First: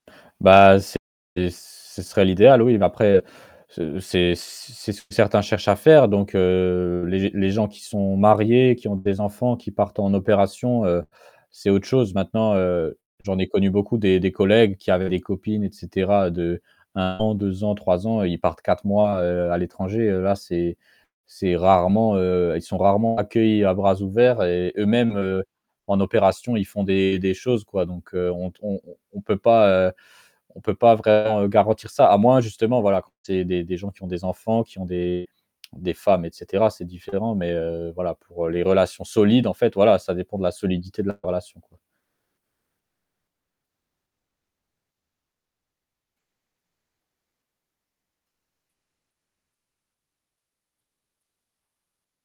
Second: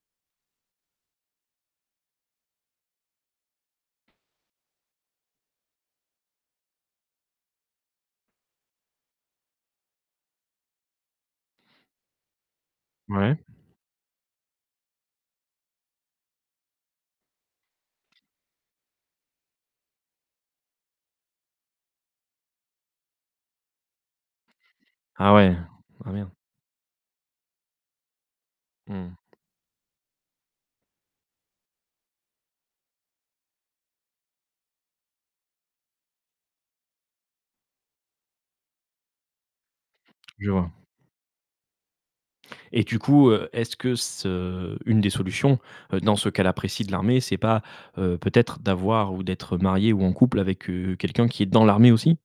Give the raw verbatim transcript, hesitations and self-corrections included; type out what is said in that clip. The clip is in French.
Bah, c'est ce serait l'idéal oui, mais après ce c c'est ce que certains cherchent à faire donc heu, les g les gens qui sont mariés, qui ont des enfants qui partent en opération, heu, c'est autre chose. Maintenant, heu, j'en Ouais. ai connu beaucoup des des collègues qui avaient des copines et cetera, d'un an, deux ans, trois ans, ils partent quatre mois, heu, à l'étranger, là c'est c'est rarement, heu, ils sont rarement accueillis à bras ouverts et eux-mêmes, Ah heu, ouais, en ah bien. opération, ils font des des choses, quoi, donc heu, on t on on Mmh. on peut pas, heu, on peut pas vraiment garantir ça. A moins justement, voilà, quand c'est des des gens qui ont des enfants, qui ont des des femmes et cetera, c'est différent mais, heu, voilà, pour les relations solides en fait, voilà ça dépend de Je la vois. solidité de la relation, quoi. Et du coup, heu, est-ce que ce une des solutions, dans ce qu'elle apprécie de l'armée, c'est pas, heu, peut-être d'avoir ou d'être marié ou en couple avec, heu, quelqu'un qui est dans l'armée aussi?